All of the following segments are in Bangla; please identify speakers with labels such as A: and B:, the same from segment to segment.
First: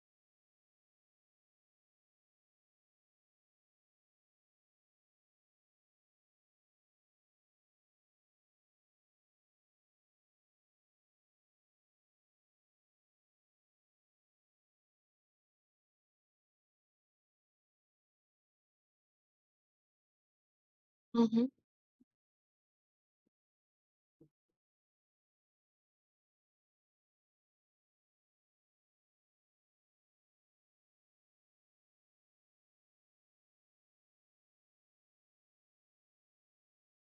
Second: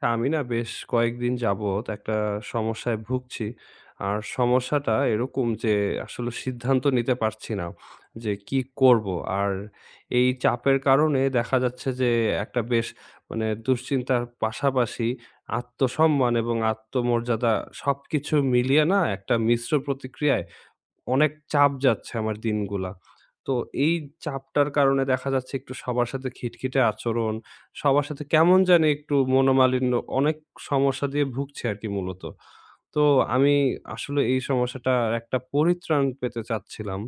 A: তা আমি না বেশ কয়েকদিন যাবৎ একটা সমস্যায় ভুগছি। আর সমস্যাটা এরকম যে আসলে সিদ্ধান্ত নিতে পারছি না যে কি করব? আর এই চাপের কারণে দেখা যাচ্ছে যে একটা বেশ মানে দুশ্চিন্তার পাশাপাশি আত্মসম্মান এবং আত্মমর্যাদা সবকিছু মিলিয়ে না একটা মিশ্র প্রতিক্রিয়ায়
B: হুম,
A: অনেক
B: হুম,
A: চাপ যাচ্ছে আমার দিনগুলা। তো এই চাপটার কারণে দেখা যাচ্ছে একটু সবার সাথে খিটখিটে আচরণ, সবার সাথে কেমন জানি একটু মনোমালিন্য, অনেক সমস্যা দিয়ে ভুগছি আরকি মূলত। তো আমি আসলে এই সমস্যাটার একটা পরিত্রাণ পেতে চাচ্ছিলাম,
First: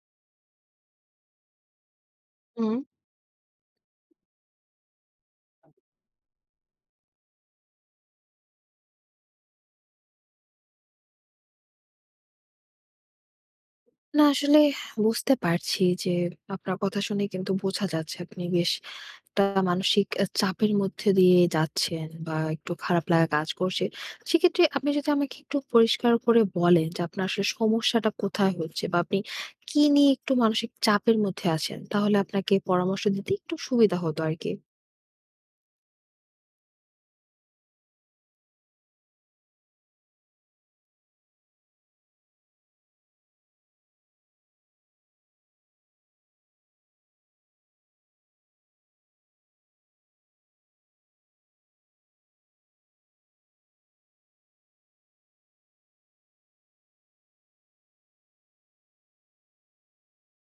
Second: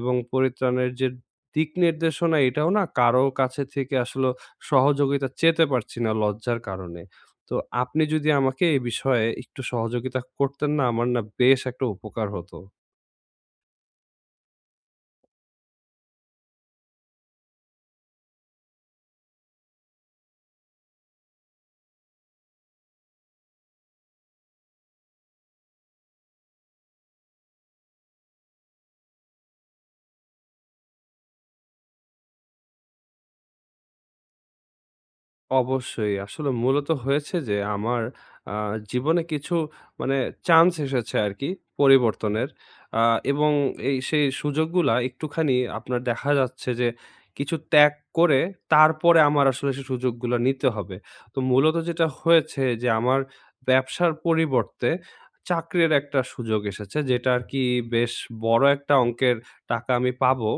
A: এবং পরিত্রাণের যে দিক নির্দেশনা এটাও
B: হুম।
A: না কারো কাছে থেকে আসলে সহযোগিতা চেতে পারছি না লজ্জার কারণে। তো আপনি যদি আমাকে এ বিষয়ে একটু সহযোগিতা করতেন না আমার না বেশ একটা উপকার হতো।
B: না আসলে বুঝতে পারছি যে আপনার কথা শুনে কিন্তু বোঝা যাচ্ছে আপনি বেশ একটা মানসিক চাপের মধ্যে দিয়ে যাচ্ছেন বা একটু খারাপ লাগা কাজ করছে। সেক্ষেত্রে আপনি যদি আমাকে একটু পরিষ্কার করে বলেন যে আপনার আসলে সমস্যাটা কোথায় হচ্ছে বা আপনি কি নিয়ে একটু মানসিক চাপের মধ্যে আছেন? তাহলে আপনাকে পরামর্শ দিতে একটু সুবিধা হতো আরকি।
A: অবশ্যই। আসলে মূলত হয়েছে যে আমার আ জীবনে কিছু মানে চান্স এসেছে আরকি পরিবর্তনের। আ এবং এই সেই সুযোগগুলা একটুখানি আপনার দেখা যাচ্ছে যে কিছু ত্যাগ করে তারপরে আমার আসলে সেই সুযোগগুলা নিতে হবে। তো মূলত যেটা হয়েছে যে আমার ব্যবসার পরিবর্তে চাকরির একটা সুযোগ এসেছে, যেটা আরকি বেশ বড় একটা অঙ্কের টাকা আমি পাবো।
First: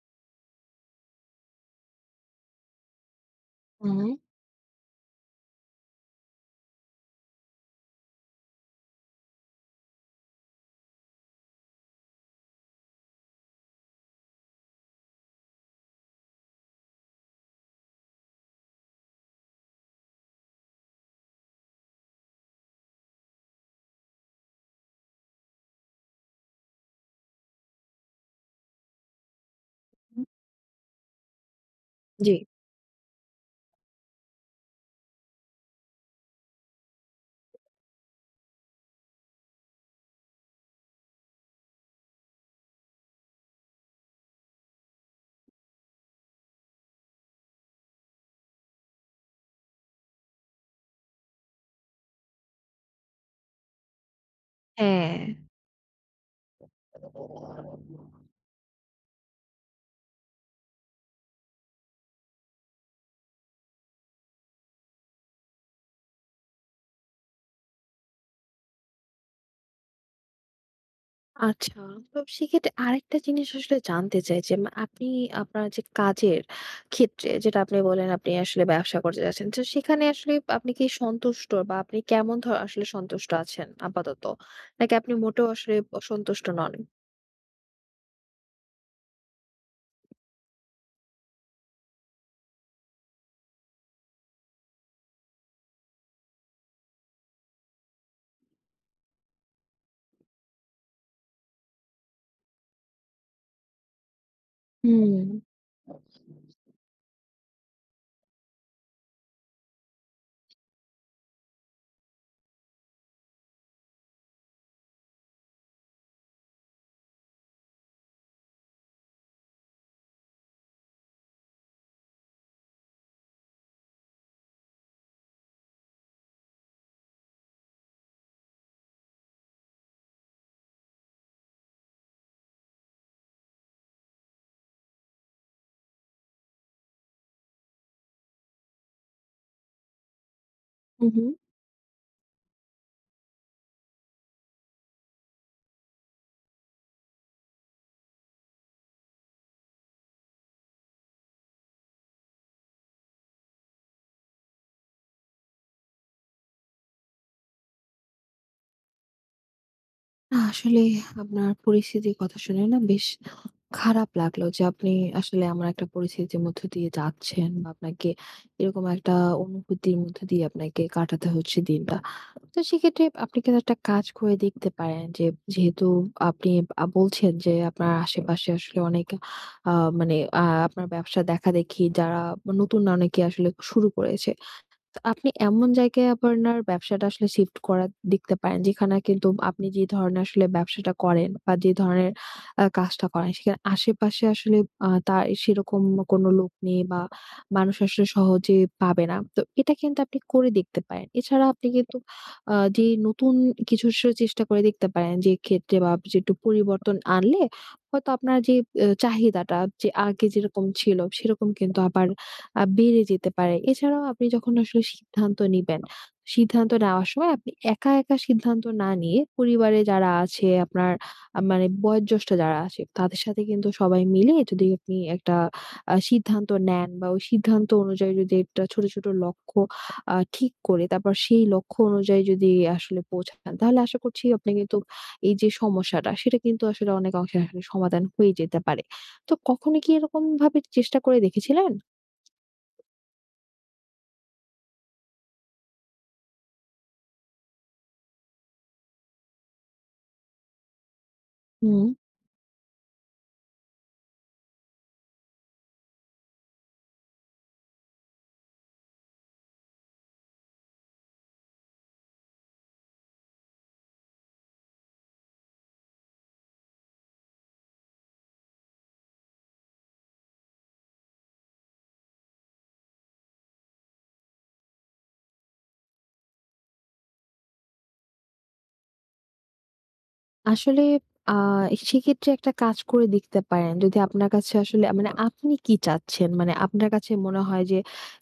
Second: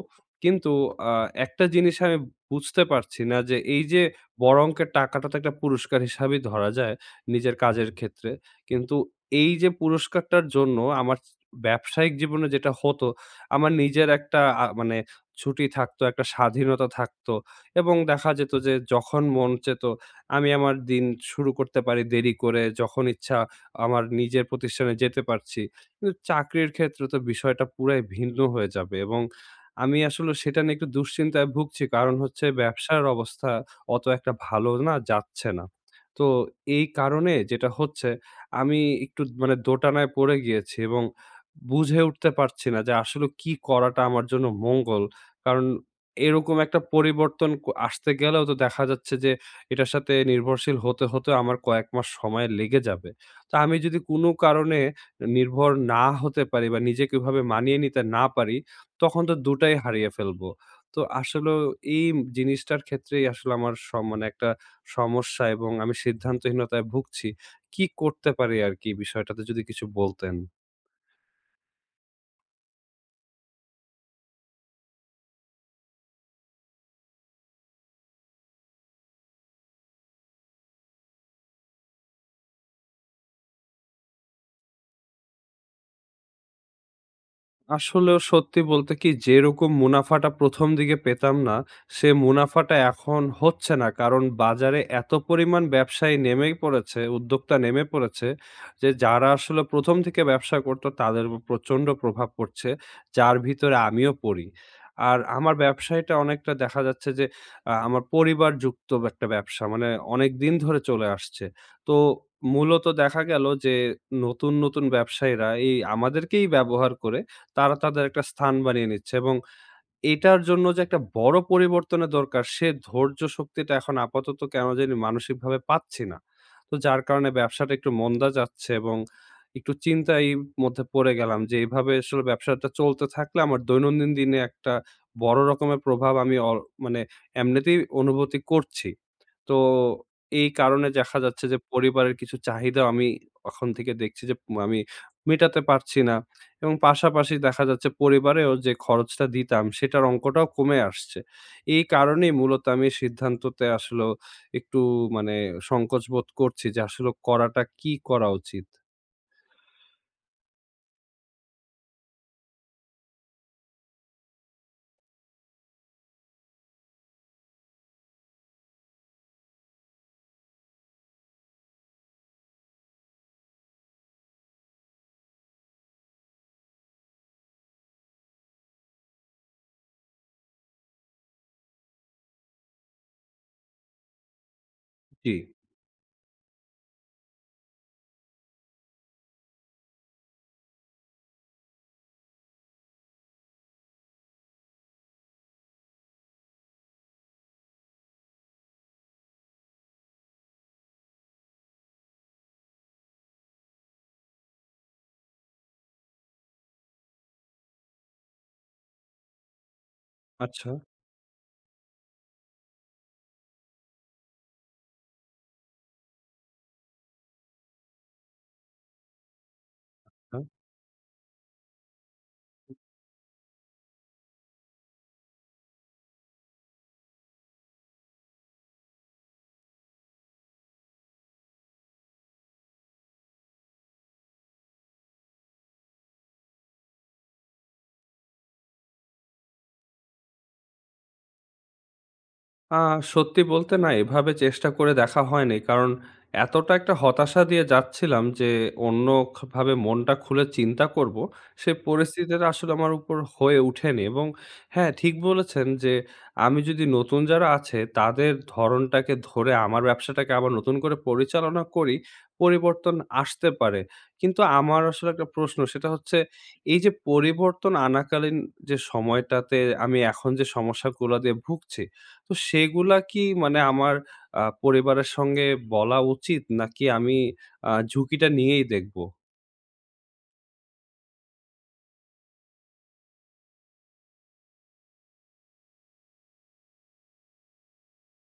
A: কিন্তু আ একটা জিনিস আমি বুঝতে পারছি না যে এই
B: হুম।
A: যে বড় অঙ্কের টাকাটা তো একটা পুরস্কার হিসাবেই ধরা যায় নিজের কাজের ক্ষেত্রে। কিন্তু এই যে পুরস্কারটার জন্য আমার ব্যবসায়িক জীবনে যেটা হতো, আমার নিজের একটা মানে ছুটি থাকতো, একটা স্বাধীনতা থাকতো এবং দেখা যেত যে যখন মন চেত আমি আমার দিন শুরু করতে পারি দেরি করে, যখন ইচ্ছা আমার নিজের প্রতিষ্ঠানে যেতে পারছি। কিন্তু চাকরির ক্ষেত্রে তো বিষয়টা পুরাই ভিন্ন হয়ে যাবে, এবং আমি
B: হুম,
A: আসলে সেটা নিয়ে একটু দুশ্চিন্তায় ভুগছি। কারণ
B: জি।
A: হচ্ছে ব্যবসার অবস্থা অত একটা ভালো না যাচ্ছে না। তো এই কারণে যেটা হচ্ছে, আমি একটু মানে দোটানায় পড়ে গিয়েছি এবং বুঝে উঠতে পারছি না যে আসলে কি করাটা আমার জন্য মঙ্গল। কারণ এরকম একটা পরিবর্তন আসতে গেলেও তো দেখা যাচ্ছে যে এটার সাথে নির্ভরশীল হতে, হতে আমার কয়েক মাস সময় লেগে যাবে। তো আমি যদি কোনো কারণে
B: হ্যাঁ।
A: নির্ভর না হতে পারি বা নিজেকে ওইভাবে মানিয়ে নিতে না পারি, তখন তো দুটাই হারিয়ে ফেলব। তো আসলেও এই জিনিসটার ক্ষেত্রেই আসলে আমার মানে একটা সমস্যা, এবং আমি সিদ্ধান্তহীনতায় ভুগছি। কি করতে পারি আরকি, বিষয়টাতে যদি কিছু বলতেন?
B: আচ্ছা। তো সেক্ষেত্রে আরেকটা জিনিস আসলে জানতে চাই যে আপনি আপনার যে কাজের ক্ষেত্রে যেটা আপনি বললেন আপনি আসলে ব্যবসা করতে যাচ্ছেন। তো সেখানে আসলে আপনি কি সন্তুষ্ট বা আপনি কেমন আসলে সন্তুষ্ট আছেন আপাতত? নাকি আপনি মোটেও আসলে সন্তুষ্ট নন?
A: আসলেও সত্যি বলতে কি, যেরকম মুনাফাটা ১ম দিকে পেতাম, না সে মুনাফাটা এখন হচ্ছে না। কারণ বাজারে এত পরিমাণ ব্যবসায়ী নেমেই পড়েছে, উদ্যোক্তা নেমে পড়েছে, যে যারা আসলে ১ম থেকে ব্যবসা করতো তাদের উপর প্রচণ্ড প্রভাব পড়ছে, যার ভিতরে আমিও পড়ি।
B: হুম।
A: আর আমার ব্যবসায়টা অনেকটা দেখা যাচ্ছে যে আমার পরিবার যুক্ত একটা ব্যবসা। মানে অনেকদিন ধরে চলে আসছে। তো মূলত দেখা গেল যে নতুন, নতুন ব্যবসায়ীরা এই আমাদেরকেই ব্যবহার করে তারা তাদের একটা স্থান বানিয়ে নিচ্ছে, এবং এটার জন্য যে একটা বড় পরিবর্তনের দরকার সে ধৈর্য শক্তিটা এখন আপাতত কেন জানি মানসিকভাবে পাচ্ছি না। তো যার কারণে ব্যবসাটা একটু মন্দা যাচ্ছে, এবং একটু চিন্তায় মধ্যে পড়ে গেলাম যে এভাবে আসলে ব্যবসাটা চলতে থাকলে আমার দৈনন্দিন দিনে একটা বড় রকমের প্রভাব আমি মানে এমনিতেই অনুভূতি করছি। তো এই কারণে
B: হু,
A: দেখা
B: হু।
A: যাচ্ছে যে পরিবারের কিছু চাহিদা আমি এখন থেকে দেখছি যে আমি মেটাতে পারছি না। এবং পাশাপাশি দেখা যাচ্ছে পরিবারেও যে খরচটা দিতাম সেটার অঙ্কটাও কমে আসছে। এই কারণেই মূলত আমি এই সিদ্ধান্ততে আসলেও একটু মানে সংকোচ বোধ করছি যে আসলে করাটা কি করা উচিত?
B: আসলে আপনার পরিস্থিতির কথা শুনে না বেশ খারাপ লাগলো যে আপনি আসলে এমন একটা পরিস্থিতির মধ্য দিয়ে যাচ্ছেন বা আপনাকে এরকম একটা অনুভূতির মধ্য দিয়ে আপনাকে কাটাতে হচ্ছে দিনটা। তো সেক্ষেত্রে আপনি কিন্তু একটা কাজ করে দেখতে পারেন যে, যেহেতু আপনি বলছেন যে আপনার আশেপাশে আসলে অনেক আ মানে আপনার ব্যবসা দেখাদেখি যারা নতুন অনেকে আসলে শুরু করেছে। তো আপনি
A: জি,
B: এমন জায়গায় আপনার ব্যবসাটা আসলে শিফট করা দেখতে পারেন যেখানে কিন্তু আপনি যে ধরনের আসলে ব্যবসাটা করেন বা যে ধরনের কাজটা করেন সেখানে আশেপাশে আসলে তার সেরকম কোনো লোক নেই বা মানুষ আসলে সহজে পাবে না। তো এটা কিন্তু আপনি করে দেখতে পারেন। এছাড়া আপনি কিন্তু যে নতুন কিছু আসলে চেষ্টা করে দেখতে পারেন, যে ক্ষেত্রে বা যে একটু পরিবর্তন আনলে হয়তো আপনার যে চাহিদাটা যে আগে যেরকম
A: আচ্ছা,
B: ছিল সেরকম কিন্তু আবার বেড়ে যেতে পারে। এছাড়াও আপনি যখন আসলে সিদ্ধান্ত নিবেন, সিদ্ধান্ত নেওয়ার সময় আপনি একা, একা সিদ্ধান্ত না নিয়ে পরিবারে যারা
A: আচ্ছা।
B: আছে আপনার মানে বয়োজ্যেষ্ঠ যারা আছে তাদের সাথে কিন্তু সবাই মিলে যদি আপনি একটা সিদ্ধান্ত নেন বা ওই সিদ্ধান্ত অনুযায়ী যদি একটা ছোট, ছোট লক্ষ্য ঠিক করে তারপর সেই লক্ষ্য অনুযায়ী যদি আসলে পৌঁছান, তাহলে আশা করছি আপনি কিন্তু এই যে সমস্যাটা সেটা কিন্তু আসলে অনেক অংশে আসলে সমাধান হয়ে যেতে পারে। তো কখনো কি এরকম ভাবে চেষ্টা করে দেখেছিলেন?
A: আ সত্যি বলতে না এভাবে চেষ্টা করে দেখা হয়নি। কারণ এতটা একটা হতাশা দিয়ে যাচ্ছিলাম যে অন্য ভাবে মনটা খুলে চিন্তা করব, সে
B: হুম।
A: পরিস্থিতিটা আসলে আমার উপর হয়ে ওঠেনি। এবং হ্যাঁ, ঠিক বলেছেন যে আমি যদি নতুন যারা আছে তাদের ধরনটাকে ধরে আমার ব্যবসাটাকে আবার নতুন করে পরিচালনা করি, পরিবর্তন আসতে পারে। কিন্তু আমার আসলে একটা প্রশ্ন, সেটা হচ্ছে এই যে পরিবর্তন আনাকালীন যে সময়টাতে আমি এখন যে সমস্যাগুলা দিয়ে ভুগছি, তো সেগুলা কি মানে আমার পরিবারের সঙ্গে বলা উচিত? নাকি আমি ঝুঁকিটা নিয়েই দেখব?
B: আসলে আ সেক্ষেত্রে একটা কাজ করে দেখতে পারেন। যদি আপনার কাছে আসলে মানে আপনি কি চাচ্ছেন? মানে আপনার কাছে মনে হয় যে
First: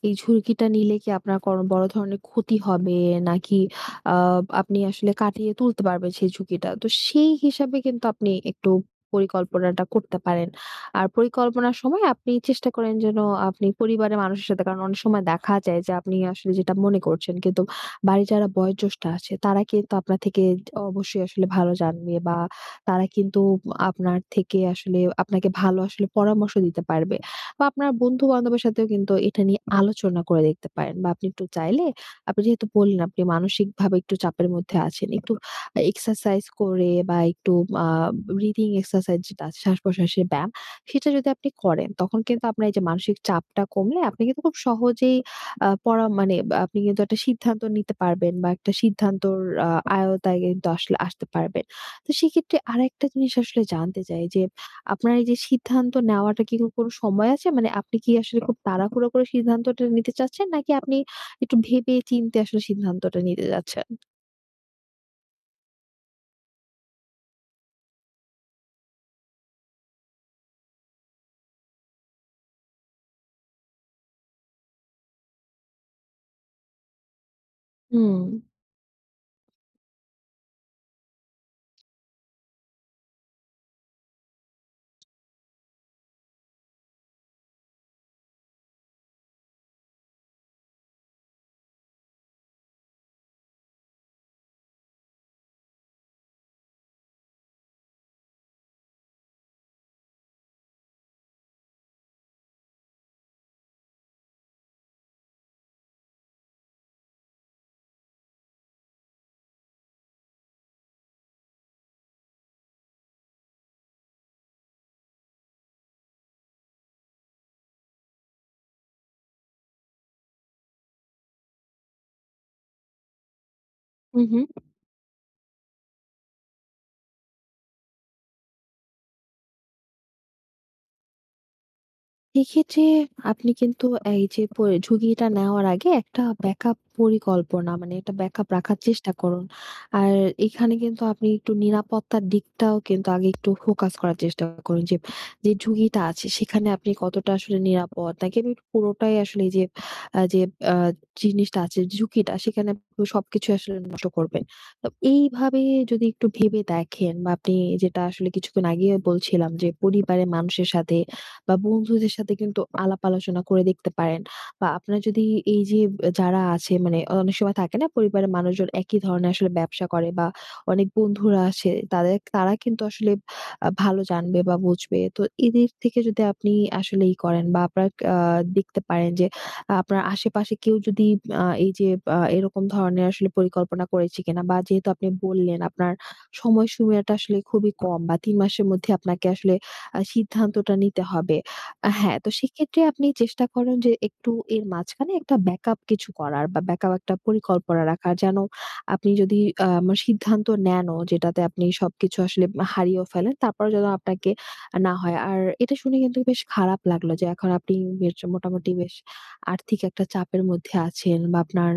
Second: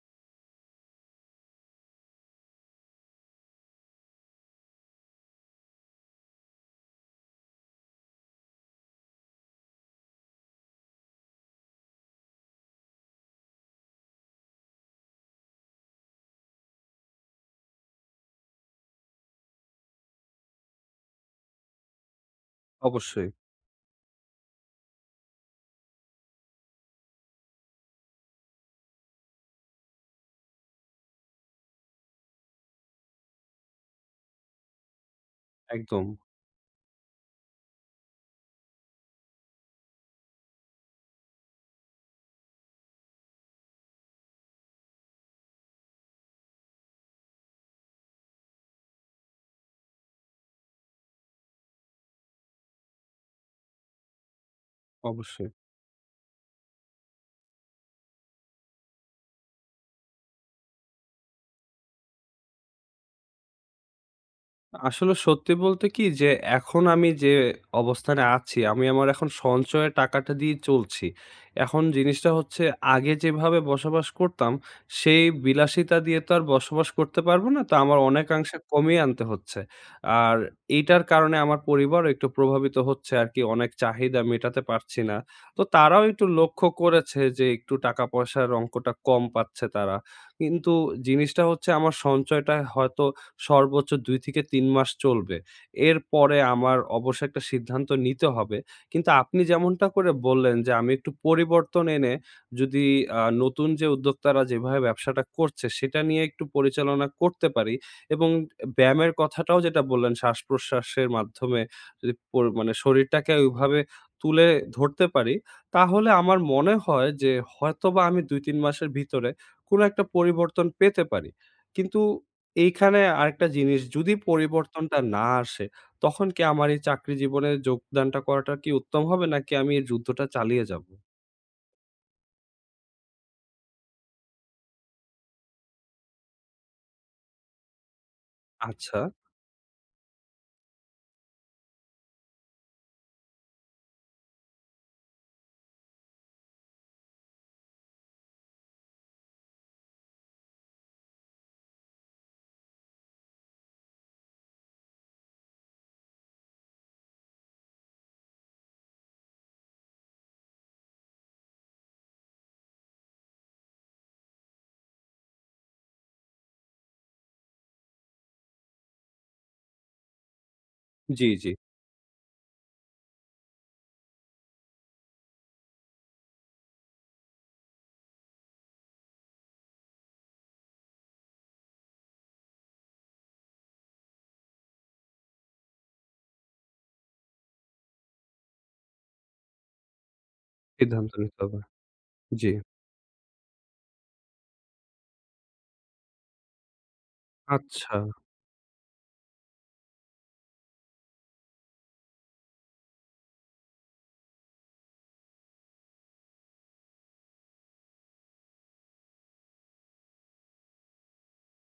B: এই ঝুঁকিটা নিলে কি আপনার কোন বড় ধরনের ক্ষতি হবে? নাকি আ আপনি আসলে কাটিয়ে তুলতে পারবেন সেই ঝুঁকিটা। তো সেই হিসাবে কিন্তু আপনি একটু পরিকল্পনাটা করতে পারেন। আর পরিকল্পনার সময় আপনি চেষ্টা করেন যেন আপনি পরিবারের মানুষের সাথে, কারণ অনেক সময় দেখা যায় যে আপনি আসলে যেটা মনে করছেন কিন্তু বাড়ির যারা বয়োজ্যেষ্ঠ আছে তারা কিন্তু আপনার থেকে অবশ্যই আসলে ভালো জানবে বা তারা
A: অবশ্যই।
B: কিন্তু আপনার থেকে আসলে আপনাকে ভালো আসলে পরামর্শ দিতে পারবে। বা আপনার বন্ধু-বান্ধবের সাথেও কিন্তু এটা নিয়ে আলোচনা করে দেখতে পারেন। বা আপনি একটু চাইলে, আপনি যেহেতু বললেন আপনি মানসিকভাবে একটু চাপের মধ্যে আছেন, একটু
A: একদম,
B: এক্সারসাইজ করে বা একটু আ ব্রিথিং এক্সারসাইজ যেটা আছে শ্বাস-প্রশ্বাসের ব্যায়াম, সেটা যদি আপনি করেন তখন কিন্তু আপনার এই যে মানসিক চাপটা কমলে আপনি কিন্তু খুব সহজেই পড়া মানে বা আপনি কিন্তু একটা সিদ্ধান্ত নিতে পারবেন বা একটা সিদ্ধান্তর আ আয়ত্তায় কিন্তু আসলে আসতে পারবেন। তো সেক্ষেত্রে আরেকটা জিনিস আসলে জানতে চাই যে, আপনার এই যে
A: অবশ্যই।
B: সিদ্ধান্ত নেওয়াটা কি কোনো সময় আছে? মানে আপনি কি আসলে খুব তাড়াহুড়ো করে সিদ্ধান্তটা নিতে চাচ্ছেন? নাকি আপনি একটু ভেবে চিন্তে আসলে সিদ্ধান্তটা নিতে যাচ্ছেন?
A: আসলে সত্যি বলতে কি যে এখন আমি যে অবস্থানে আছি, আমি আমার এখন সঞ্চয়ের টাকাটা দিয়ে চলছি। এখন জিনিসটা হচ্ছে, আগে যেভাবে বসবাস করতাম, সেই বিলাসিতা দিয়ে তো আর বসবাস করতে পারব না। তো আমার
B: হুম।
A: অনেকাংশে কমিয়ে আনতে হচ্ছে। আর এইটার কারণে আমার পরিবারও একটু প্রভাবিত হচ্ছে আরকি। অনেক চাহিদা মেটাতে পারছি না। তো তারাও একটু লক্ষ্য করেছে যে একটু টাকা পয়সার অঙ্কটা কম পাচ্ছে তারা। কিন্তু জিনিসটা হচ্ছে আমার সঞ্চয়টা হয়তো সর্বোচ্চ ২ থেকে ৩ মাস চলবে। এরপরে আমার অবশ্য একটা সিদ্ধান্ত নিতে হবে। কিন্তু আপনি যেমনটা করে বললেন যে, আমি একটু পরিবর্তন এনে যদি নতুন যে উদ্যোক্তারা যেভাবে ব্যবসাটা করছে, সেটা নিয়ে একটু পরিচালনা করতে পারি, এবং ব্যায়ামের কথাটাও যেটা বললেন, শ্বাস-প্রশ্বাসের মাধ্যমে যদি মানে শরীরটাকে ওইভাবে তুলে ধরতে পারি, তাহলে আমার মনে হয় যে হয়তোবা আমি ২-৩ মাসের ভিতরে কোনো একটা পরিবর্তন পেতে পারি। কিন্তু এইখানে আরেকটা জিনিস, যদি
B: হু, হু।
A: পরিবর্তনটা না আসে, তখন কি আমার এই চাকরি জীবনে যোগদানটা করাটা কি উত্তম হবে? নাকি আমি এই যুদ্ধটা চালিয়ে যাবো?
B: এক্ষেত্রে আপনি কিন্তু এই যে ঝুঁকিটা নেওয়ার আগে একটা ব্যাকআপ পরিকল্পনা, মানে একটা ব্যাকআপ রাখার
A: আচ্ছা।
B: চেষ্টা করুন। আর এখানে কিন্তু আপনি একটু নিরাপত্তার দিকটাও কিন্তু আগে একটু ফোকাস করার চেষ্টা করুন যে, যে ঝুঁকিটা আছে সেখানে আপনি কতটা আসলে নিরাপদ, নাকি আপনি পুরোটাই আসলে এই যে আ জিনিসটা আছে ঝুঁকিটা সেখানে আপনি সবকিছু আসলে নষ্ট করবেন। তো এইভাবে যদি একটু ভেবে দেখেন বা আপনি যেটা আসলে কিছুক্ষণ আগে বলছিলাম, যে পরিবারের মানুষের সাথে বা বন্ধুদের সাথে কিন্তু আলাপ আলোচনা করে দেখতে পারেন। বা আপনার যদি এই যে যারা আছে, মানে অনেক সময় থাকে না পরিবারের মানুষজন একই ধরনের আসলে ব্যবসা করে বা অনেক
A: জি,
B: বন্ধুরা
A: জি।
B: আছে তাদের, তারা কিন্তু আসলে ভালো জানবে বা বুঝবে। তো এদের থেকে যদি আপনি আসলে করেন বা আপনার আ দেখতে পারেন যে আপনার আশেপাশে কেউ যদি এই যে এরকম ধরনের আসলে পরিকল্পনা করেছে কিনা। বা যেহেতু আপনি বললেন আপনার সময়সীমাটা আসলে খুবই কম বা ৩ মাসের মধ্যে আপনাকে আসলে সিদ্ধান্তটা নিতে
A: সিদ্ধান্ত
B: হবে।
A: নিতে হবে।
B: হ্যাঁ, তো
A: জি।
B: সেক্ষেত্রে আপনি চেষ্টা করেন যে একটু এর মাঝখানে একটা ব্যাকআপ কিছু করার বা ব্যাকআপ একটা পরিকল্পনা
A: আচ্ছা।
B: রাখার। যেন আপনি যদি আ মা সিদ্ধান্ত নেনও যেটাতে আপনি সবকিছু আসলে হারিয়েও ফেলেন, তারপরেও যেন আপনাকে না হয়। আর এটা শুনে কিন্তু বেশ খারাপ লাগলো যে এখন আপনি বেশ মোটামুটি বেশ আর্থিক একটা চাপের মধ্যে আছেন বা আপনার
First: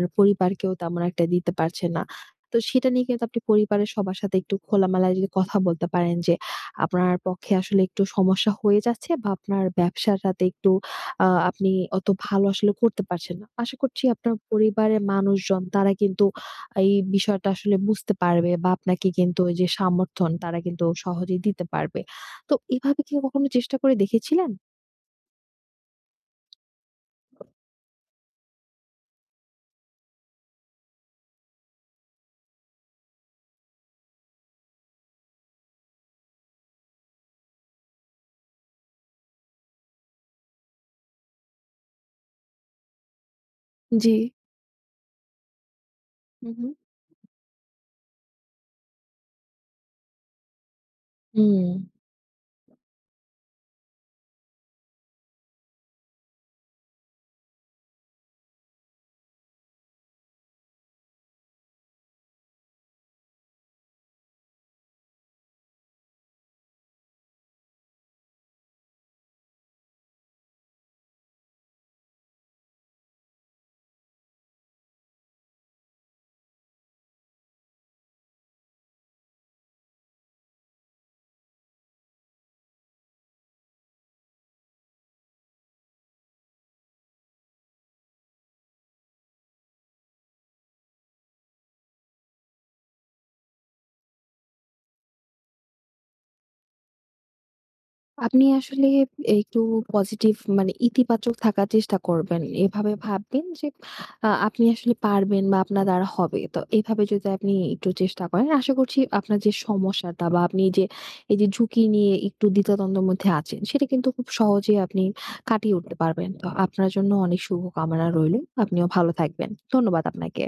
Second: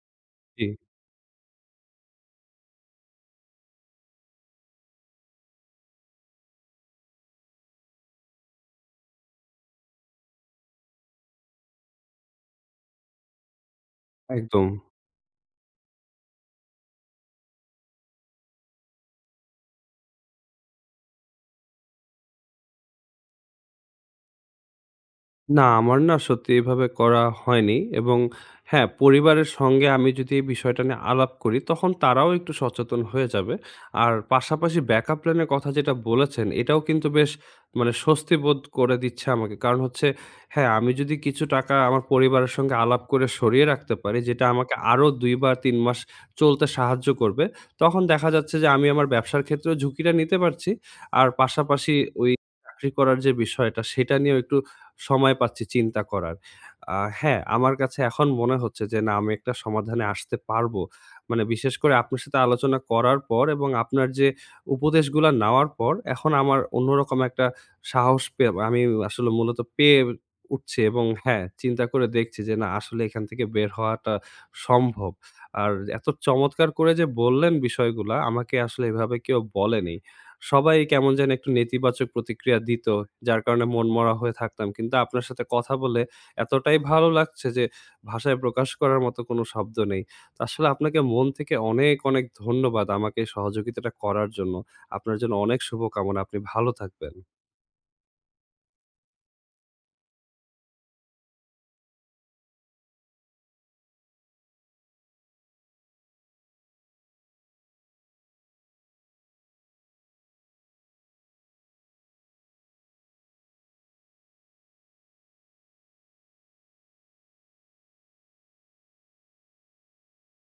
A: জি,
B: পরিবারকেও তেমন একটা দিতে পারছেন না। তো সেটা নিয়ে কিন্তু আপনি পরিবারের সবার সাথে একটু খোলামেলায় যদি কথা বলতে পারেন যে আপনার পক্ষে আসলে একটু সমস্যা হয়ে যাচ্ছে বা আপনার ব্যবসাটাতে একটু আপনি অত ভালো আসলে করতে পারছেন না। আশা করছি আপনার
A: একদম।
B: পরিবারের মানুষজন তারা কিন্তু এই বিষয়টা আসলে বুঝতে পারবে বা আপনাকে কিন্তু ওই যে সমর্থন তারা কিন্তু সহজেই দিতে পারবে। তো এভাবে কি কখনো চেষ্টা করে দেখেছিলেন?
A: না, আমার না সত্যি এভাবে করা হয়নি, এবং হ্যাঁ, পরিবারের সঙ্গে আমি যদি এই বিষয়টা নিয়ে আলাপ করি, তখন তারাও একটু সচেতন হয়ে যাবে। আর পাশাপাশি ব্যাকআপ প্ল্যান এর কথা যেটা বলেছেন, এটাও কিন্তু বেশ মানে স্বস্তি বোধ করে দিচ্ছে আমাকে। কারণ হচ্ছে হ্যাঁ, আমি যদি কিছু টাকা আমার পরিবারের সঙ্গে আলাপ করে সরিয়ে রাখতে
B: জি।
A: পারি, যেটা আমাকে আরো ২ বা ৩ মাস
B: হু,
A: চলতে
B: হু।
A: সাহায্য করবে, তখন দেখা যাচ্ছে যে আমি আমার ব্যবসার ক্ষেত্রেও ঝুঁকিটা নিতে পারছি। আর
B: হুম।
A: পাশাপাশি ওই চাকরি করার যে বিষয়টা, সেটা নিয়েও একটু সময় পাচ্ছি চিন্তা করার। হ্যাঁ, আমার কাছে এখন মনে হচ্ছে যে না আমি একটা সমাধানে আসতে পারবো। মানে বিশেষ করে আপনার সাথে আলোচনা করার পর এবং আপনার যে উপদেশগুলা নেওয়ার পর এখন আমার অন্যরকম একটা সাহস পেয়ে আমি আসলে মূলত পেয়ে উঠছি, এবং হ্যাঁ, চিন্তা করে দেখছি যে না আসলে এখান থেকে বের হওয়াটা সম্ভব। আর এত চমৎকার করে যে বললেন বিষয়গুলা আমাকে আসলে এভাবে কেউ বলেনি। সবাই কেমন যেন একটু নেতিবাচক প্রতিক্রিয়া দিত। যার কারণে মনমরা হয়ে থাকতাম। কিন্তু আপনার সাথে কথা বলে এতটাই ভালো লাগছে যে, ভাষায় প্রকাশ করার মতো কোনো শব্দ নেই। তো আসলে আপনাকে মন থেকে অনেক, অনেক ধন্যবাদ আমাকে এই সহযোগিতাটা করার জন্য। আপনার জন্য অনেক শুভকামনা। আপনি ভালো থাকবেন।
B: আপনি আসলে একটু পজিটিভ, মানে ইতিবাচক থাকার চেষ্টা করবেন। এভাবে ভাববেন যে আপনি আসলে পারবেন বা আপনার দ্বারা হবে। তো এভাবে যদি আপনি একটু চেষ্টা করেন, আশা করছি আপনার যে সমস্যাটা বা আপনি যে এই যে ঝুঁকি নিয়ে একটু দ্বিধাদ্বন্দ্বের মধ্যে আছেন, সেটা কিন্তু খুব সহজেই আপনি কাটিয়ে উঠতে পারবেন। তো আপনার জন্য অনেক শুভকামনা রইলো। আপনিও ভালো থাকবেন। ধন্যবাদ আপনাকে।